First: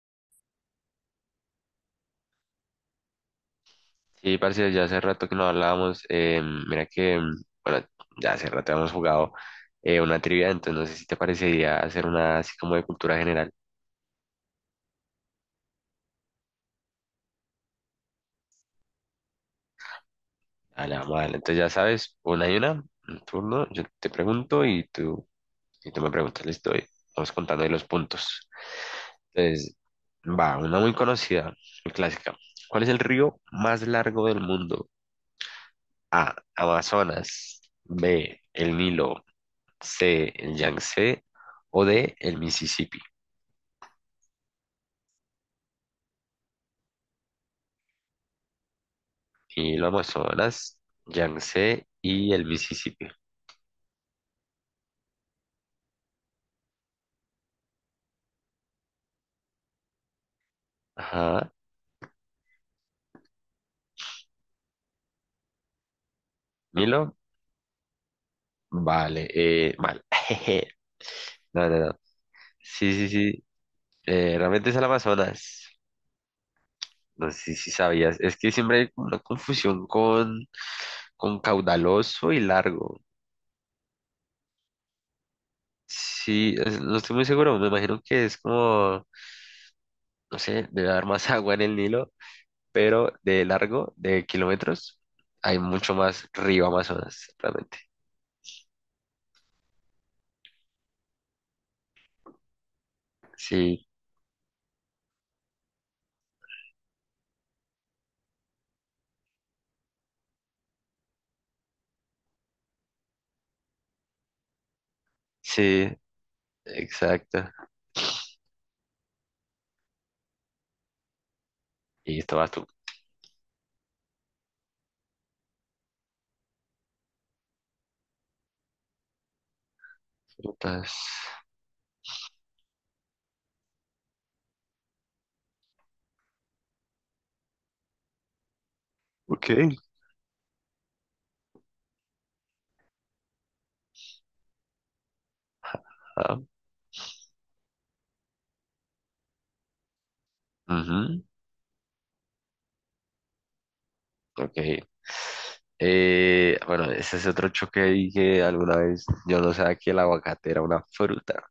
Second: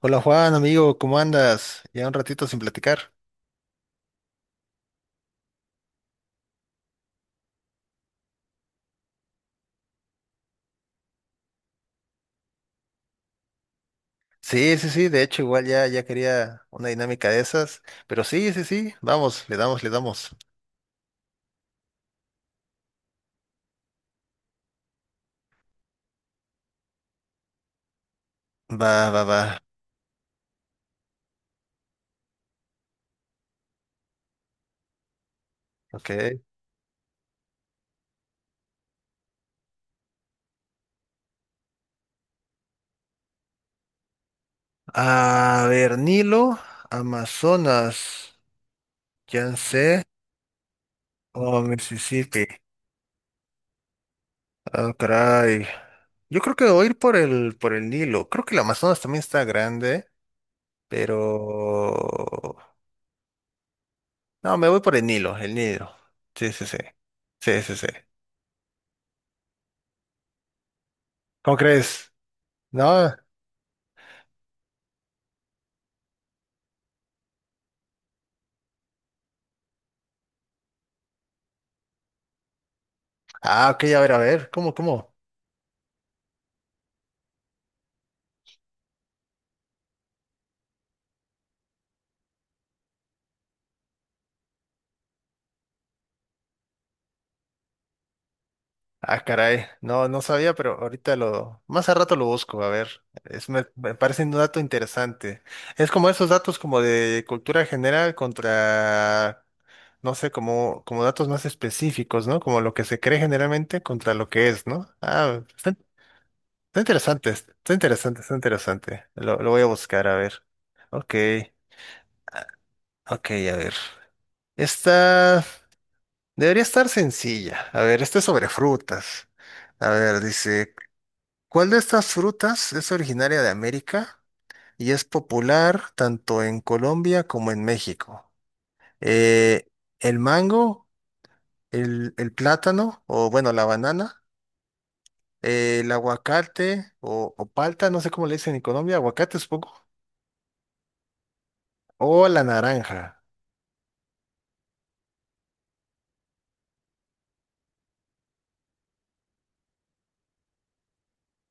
Hola Juan, amigo, ¿cómo andas? Ya un ratito sin platicar. Sí, parce, ya hace rato que no hablábamos. Mira que, bueno, ya hace rato hemos jugado una trivia, entonces no sé si te parecería hacer una así como de cultura general. Sí, sí, sí, de hecho igual ya, ya quería una dinámica de esas, pero sí, sí, sí, vamos, le damos, le damos. A la madre. Entonces ya sabes, una y una, un turno, yo te pregunto y tú, me preguntas, listo, y vamos contando ahí los puntos. Va, va, va, Entonces, va, una muy conocida, muy clásica. ¿Cuál es el río más largo del mundo? ok. A, Amazonas; B, el Nilo; C, el Yangtze; o D, el Mississippi. A ver, Nilo, Amazonas, Y el Yangtze Amazonas, o Yangtze y el Mississippi. Mississippi. Ah, caray. Yo creo que voy a ir por el Nilo. Creo que el Amazonas también está grande, Ajá. pero. No, me voy por el Nilo, el Nilo. Sí, sí, sí. Nilo, Sí, sí, sí. vale, mal. Jeje. ¿Cómo No, no, no. crees? Sí, sí, No, sí. Realmente es el Amazonas. No sé si sabías. Es que siempre hay como una confusión con, caudaloso y largo. ah, ok, a ver, ¿cómo, cómo? Sí, no estoy muy seguro. Me imagino que es como, no sé, debe haber más agua en el Nilo, pero de largo, de kilómetros, hay mucho más río Amazonas, realmente. Ah, caray, no, no sabía, pero ahorita más a rato lo busco, a ver, es, me, Sí, me parece un dato interesante. Es como esos datos como de cultura general contra, no sé, como datos más específicos, ¿no? Como lo que se cree generalmente contra lo que es, ¿no? Ah, está, sí. está interesante, Exacto. está interesante, está interesante. Lo voy a buscar, a ver. Ok, Y ah, estabas tú. ok, a ver. Esta. Debería estar sencilla. A ver, este es sobre frutas. A ver, dice, Putas. ¿cuál de estas frutas es originaria de América y es popular tanto en Colombia como en México? Ok. Eh, ¿El mango, el plátano o bueno, la banana, el Ah, aguacate o palta, no sé cómo le dicen en Colombia, aguacate supongo, ujú, o la naranja? ok. Bueno, ese es otro choque ahí que alguna vez yo no sabía que el aguacate era una fruta.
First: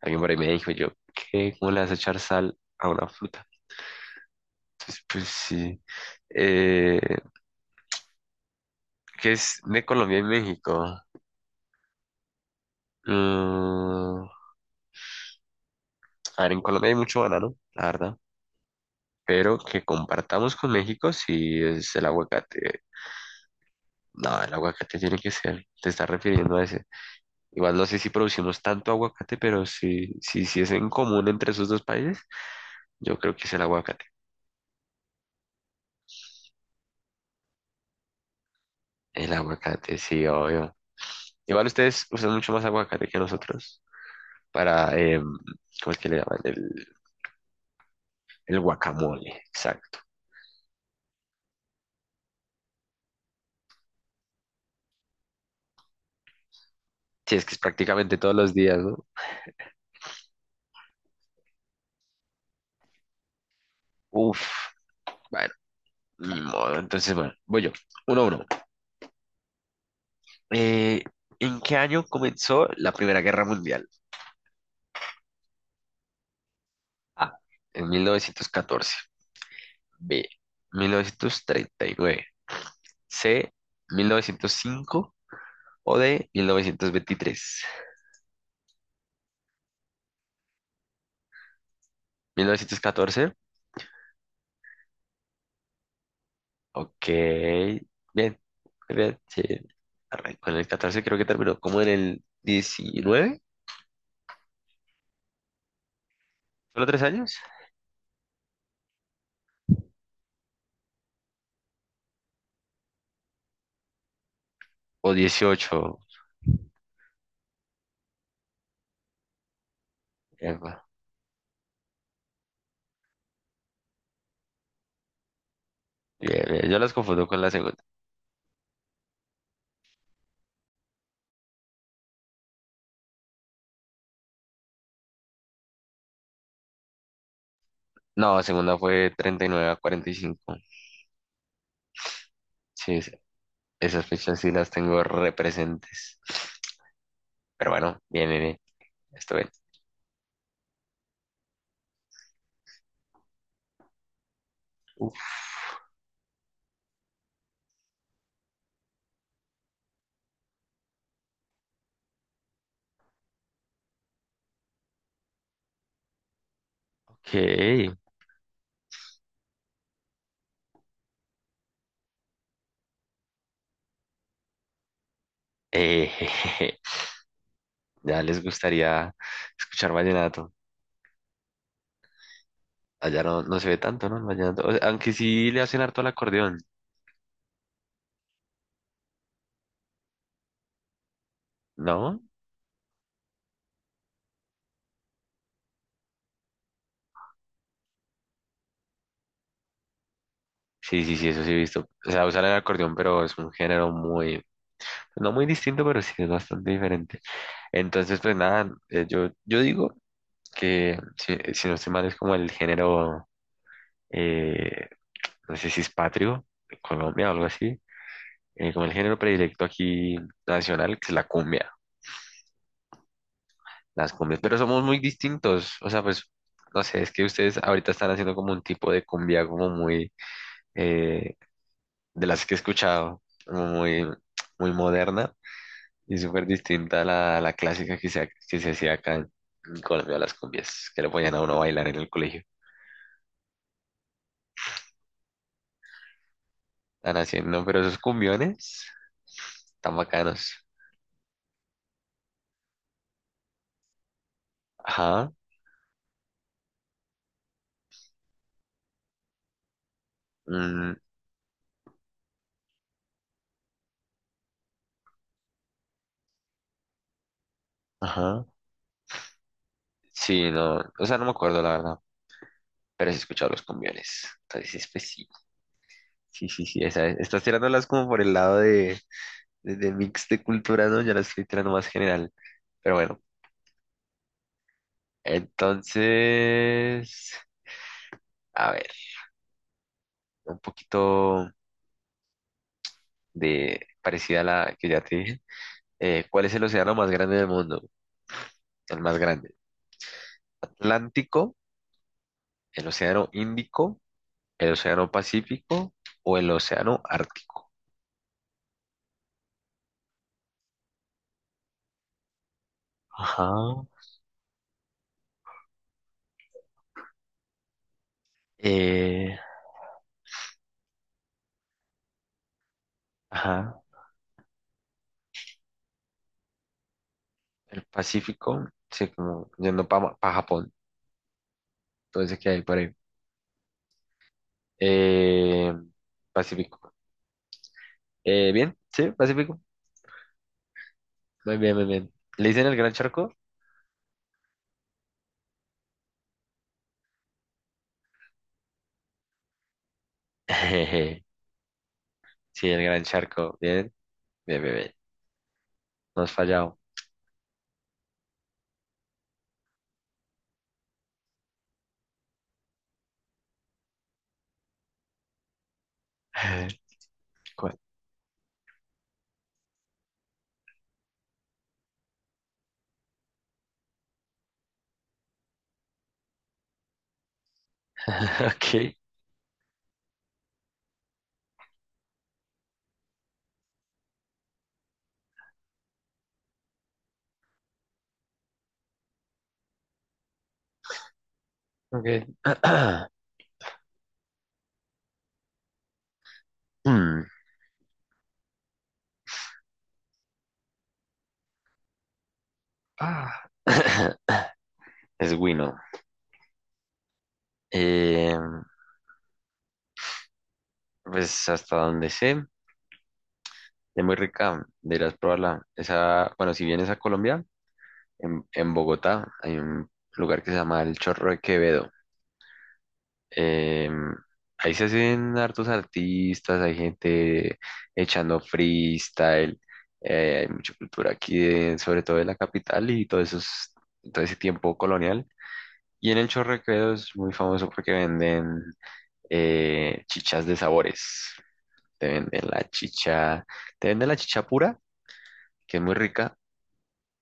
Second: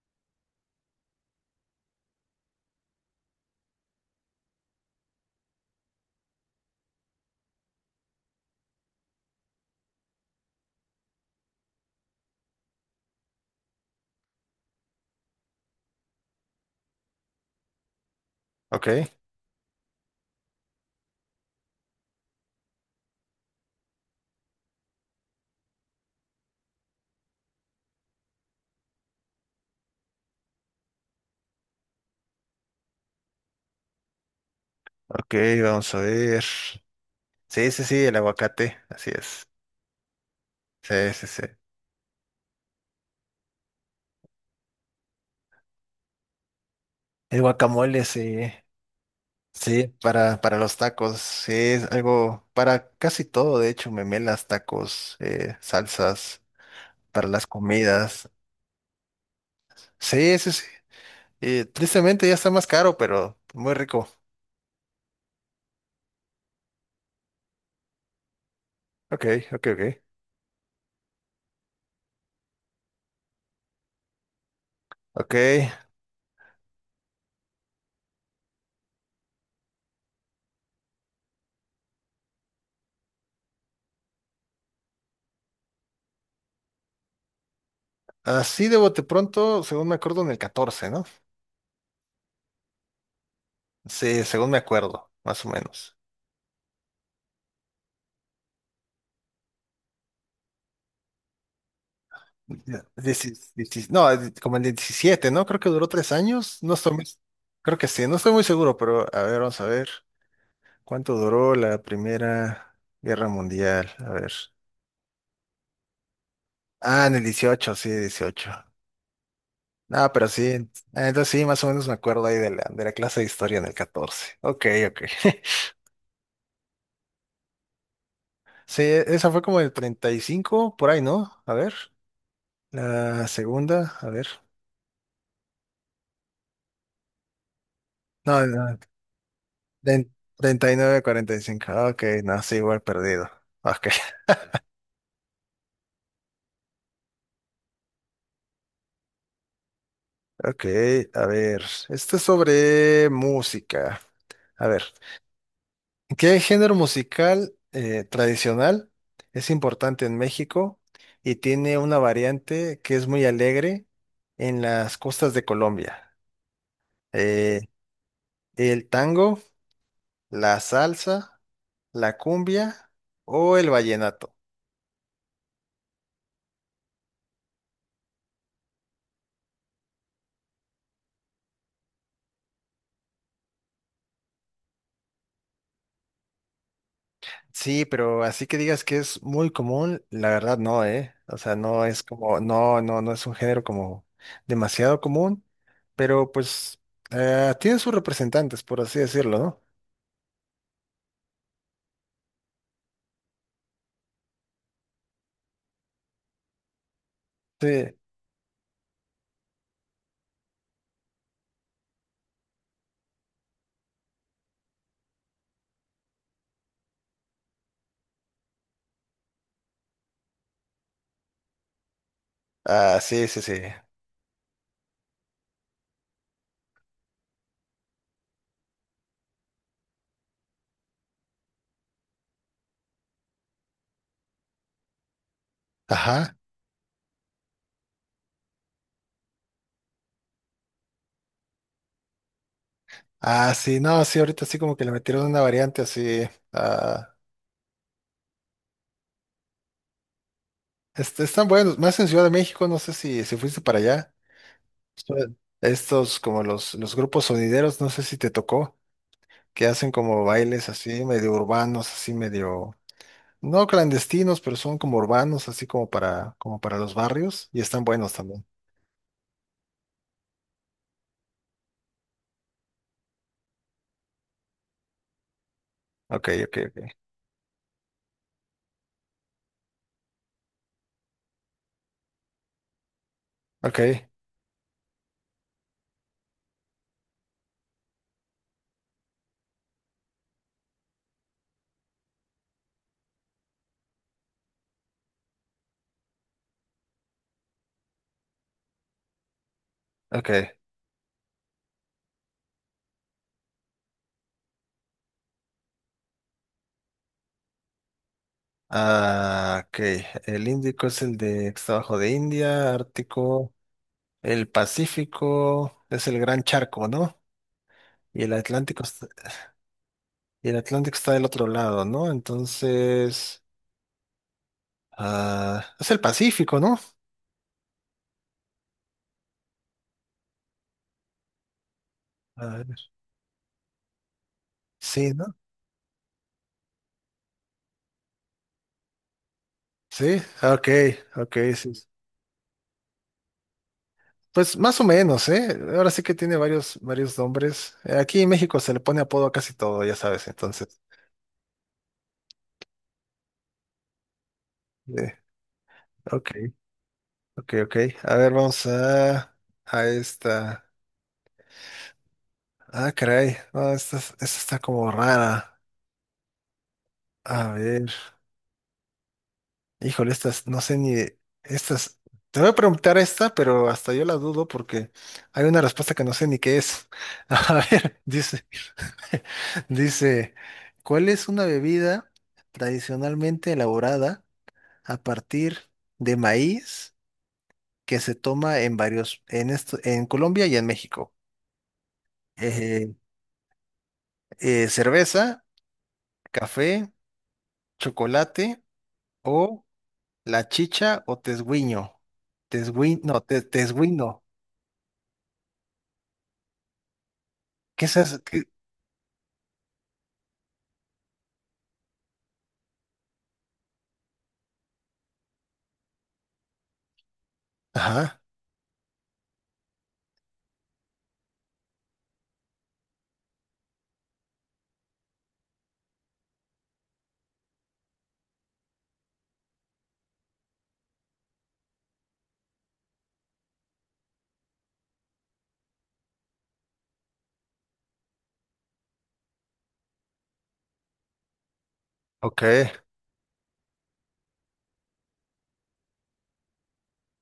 Alguien por ahí me dijo yo, ¿qué? ¿Cómo le vas a echar sal a una fruta? Entonces, pues sí. Eh, ¿Qué es de Colombia y México? Mm, a ver, en Colombia hay mucho banano, la verdad. Ok, Pero que compartamos con México sí es el aguacate. No, el aguacate tiene que ser, te estás refiriendo a ese. Igual no sé si producimos tanto aguacate, pero si es en común entre esos dos países, yo creo que es el aguacate. ok, vamos a ver. Sí, sí, sí, el aguacate, así El es. aguacate, sí, obvio. Sí, sí, sí. Igual ustedes usan mucho más aguacate que nosotros para, ¿cómo es que le llaman? El, El guacamole, sí. el guacamole, Sí, exacto. para los tacos, sí, es algo para casi todo, de hecho, memelas, tacos, salsas, para Sí, es las que es prácticamente comidas. todos los días, ¿no? Sí, sí, sí. Tristemente ya está más caro, pero muy rico. Uf, bueno, ni modo. Entonces, bueno, voy yo. 1-1. Ok, ok, ok. Eh, ¿En qué año comenzó la Primera Guerra Mundial? Ok, Ah, en 1914. B, 1939, C, 1905 o D, 1923, así de bote pronto, según me acuerdo, en el 14, ¿no? 1914. Sí, según me acuerdo, más o menos. Ok, bien, muy bien, sí. Arrancó con el catorce, creo que terminó como en el Ya, diecinueve. No, como el 17, ¿no? Creo que duró 3 años, no Solo estoy tres muy, años, creo que sí, no estoy muy seguro, pero a ver, vamos a ver. ¿Cuánto duró la Primera Guerra Mundial? A ver. o dieciocho. Ah, en el 18, sí, 18. No, pero sí, Epa, entonces sí, más o menos me acuerdo ahí de la clase de historia en el 14. Ok, ok. bien, bien, yo las confundo con la segunda. Sí, esa fue como el 35, por ahí, ¿no? A ver. La segunda, a ver. No, la No, segunda no, fue treinta y nueve a de- cuarenta y cinco, 39, 45. Ok, no, sí, igual Sí, perdido. Ok, esas fechas sí las tengo representes. Pero bueno, bien, bien, bien. Esto bien. ok, a ver. Esto es sobre música. A ver. Uf, ¿Qué género musical tradicional es importante en México y tiene una variante que es muy alegre en las costas de Colombia? Eh, ok. ¿El tango, la salsa, la cumbia o el vallenato? Eh, ya les gustaría escuchar vallenato. Allá no, no se ve tanto, ¿no? El vallenato. O sea, aunque sí le hacen harto al acordeón, Sí, pero así que digas que es muy común, la verdad no, ¿eh? O sea, no es ¿no? como, no es un género como demasiado común, pero pues tiene sus representantes, por así decirlo, ¿no? Sí, sí, sí, eso sí he visto. O sea, usar el acordeón, pero es un género muy, no muy distinto, pero sí es bastante diferente. Sí. Entonces, pues nada, yo digo que si no estoy mal es como el género, eh, no sé si es patrio, de Colombia o algo así, como el género predilecto aquí nacional, que es la cumbia. Ah, sí, sí, sí. Las cumbias, pero somos muy distintos, o sea, pues, no sé, es que ustedes ahorita están haciendo como un tipo de cumbia como muy, eh, de las que he escuchado, como muy, muy moderna y Ajá. súper distinta a a la clásica que que se hacía acá en Colombia, las cumbias, que le ponían a uno a bailar en el colegio. Ah, sí, no, sí, ahorita sí como que le metieron una variante así. Ah, Están haciendo, pero esos cumbiones tan bacanos. Están buenos, más en Ciudad de México, no sé si fuiste para allá. Ajá, Son estos como los grupos sonideros, no sé si te tocó, que hacen como bailes mm, así, medio urbanos, así medio, no clandestinos, pero son como urbanos, así como para los barrios, y están buenos también. ajá, sí, no, o sea, no me acuerdo la verdad, pero sí he escuchado los cumbiones, entonces, pues sí. Ok, Sí, ok, sí, sí, ok. esa es. Estás tirándolas como por el lado de mix de cultura, ¿no? Ya las estoy tirando más general. Pero bueno, Ok, entonces, a ver, un poquito de parecida a la que ya te dije. ¿Cuál es el océano más grande del mundo? El más grande. ok. ¿Atlántico, el océano Índico, el océano Pacífico o el océano Ártico? Ah, ok. El Índico es el de que está abajo de India, Ajá. Ártico. El Pacífico es el gran charco, ¿no? Y el Atlántico está, Eh, y el Atlántico está del otro lado, ¿no? Entonces, ajá. ah, es el Pacífico, ¿no? El Pacífico, sí, como yendo para Japón. Entonces, A ¿qué hay ver, por ahí? sí, ¿no? Eh, Pacífico. Bien, sí, Pacífico. Sí, ah, ok, ok, Muy sí. bien, muy sí. bien. ¿Le dicen el gran charco? Pues más o menos, ¿eh? Ahora sí que tiene varios nombres. Aquí en México se le pone apodo a casi todo, ya sabes, entonces. Sí, el gran charco. Bien, bien, bien, bien. eh, No has ok, fallado. ok, ok. A ver, vamos a esta. Ah, caray. No, esta está como rara. A ¿Cuál? ver. Híjole, estas, no sé ni, estas, te voy a preguntar esta, pero hasta yo la dudo porque hay una respuesta que no sé ni qué es. A ver, dice, Ok, dice, ¿cuál es una bebida tradicionalmente elaborada a partir de maíz que se toma en Colombia y en México? ok. Eh, cerveza, café, Mm. chocolate o la chicha o tesguiño. Tesguiño, no, Ah. tesguino. Es Wino. ¿Qué es eso? Eh, pues hasta donde sé, es muy rica. Deberás probarla. Esa, bueno, si vienes a Colombia, Ajá, en, Bogotá hay un lugar que se llama El Chorro de Quevedo. Em, Ahí se hacen hartos artistas, hay gente echando freestyle, hay mucha cultura aquí, sobre todo de la capital y todo eso todo ese tiempo colonial. Y en el Chorrequedo es muy famoso porque venden chichas de sabores. Te ok. venden la chicha, te venden la chicha pura, que es muy rica,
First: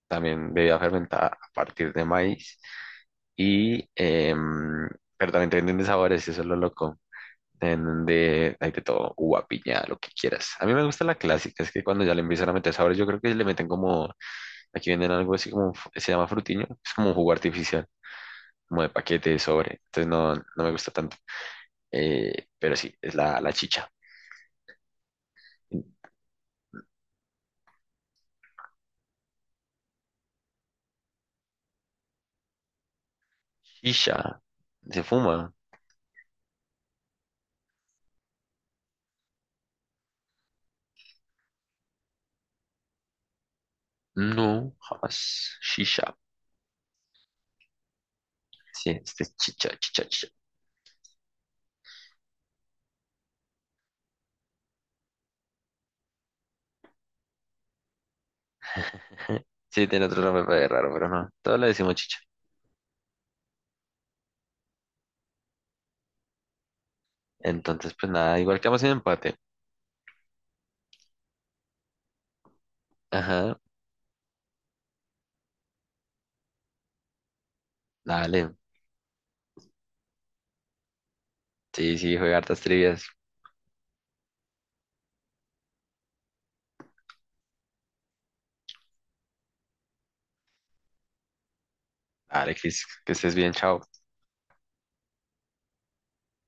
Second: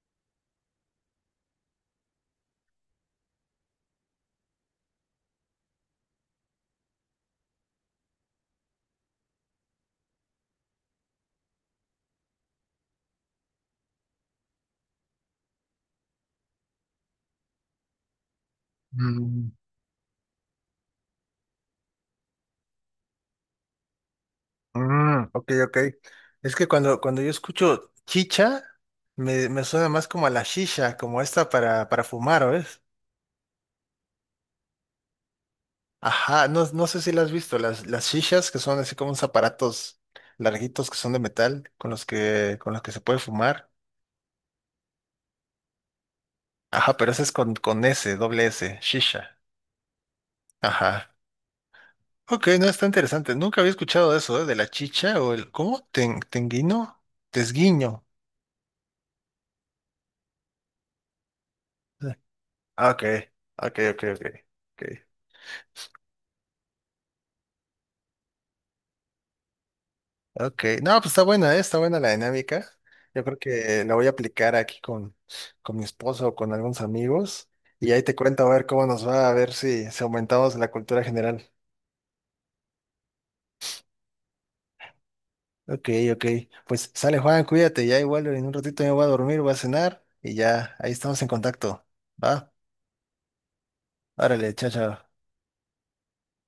también bebida fermentada a partir de maíz. Y, pero también te venden de sabores, eso es lo loco. En donde hay de todo, uva, piña, lo que quieras. A mí me gusta la clásica, es que cuando ya le empiezan a meter sabores, yo creo que le meten como, aquí venden algo así como, se llama frutiño, es como un jugo artificial, como de paquete, de Mm, sobre, entonces no, no me gusta tanto. Pero sí, es la chicha. mm, ok, ok. Es que cuando yo escucho chicha, me suena más como a la shisha, como esta para fumar, ¿o es? Shisha, ¿se fuma? Ajá, no, no sé si la has visto, las shishas que son así como unos aparatos larguitos que son de metal, con los que se puede fumar. No, jamás. Shisha. Ajá, pero ese es con S, SS, Sí, este es shisha. chicha, chicha, chicha. Ajá. Ok, no, está interesante. Nunca había escuchado eso, ¿eh? De la chicha o el, ¿cómo? Tenguino, tesguiño. Sí, tiene otro nombre pero es raro, pero no. Todos le decimos chicha. Ah, ok, ok, ok, ok. Ok. Entonces, pues nada, igual quedamos en empate. Ok, no, pues está buena, ¿eh? Está buena la dinámica. Yo creo Ajá, que la voy a aplicar aquí con mi esposo o con algunos amigos y ahí te cuento a dale. ver cómo nos va, a ver si aumentamos la cultura general. Sí, sí, juega hartas trivias. Ok, ok. Pues sale Juan, cuídate, ya igual en un ratito me voy a dormir, voy a cenar y ya ahí estamos en contacto. ¿Va? Alexis, que estés bien, chao. Órale, chao, chao.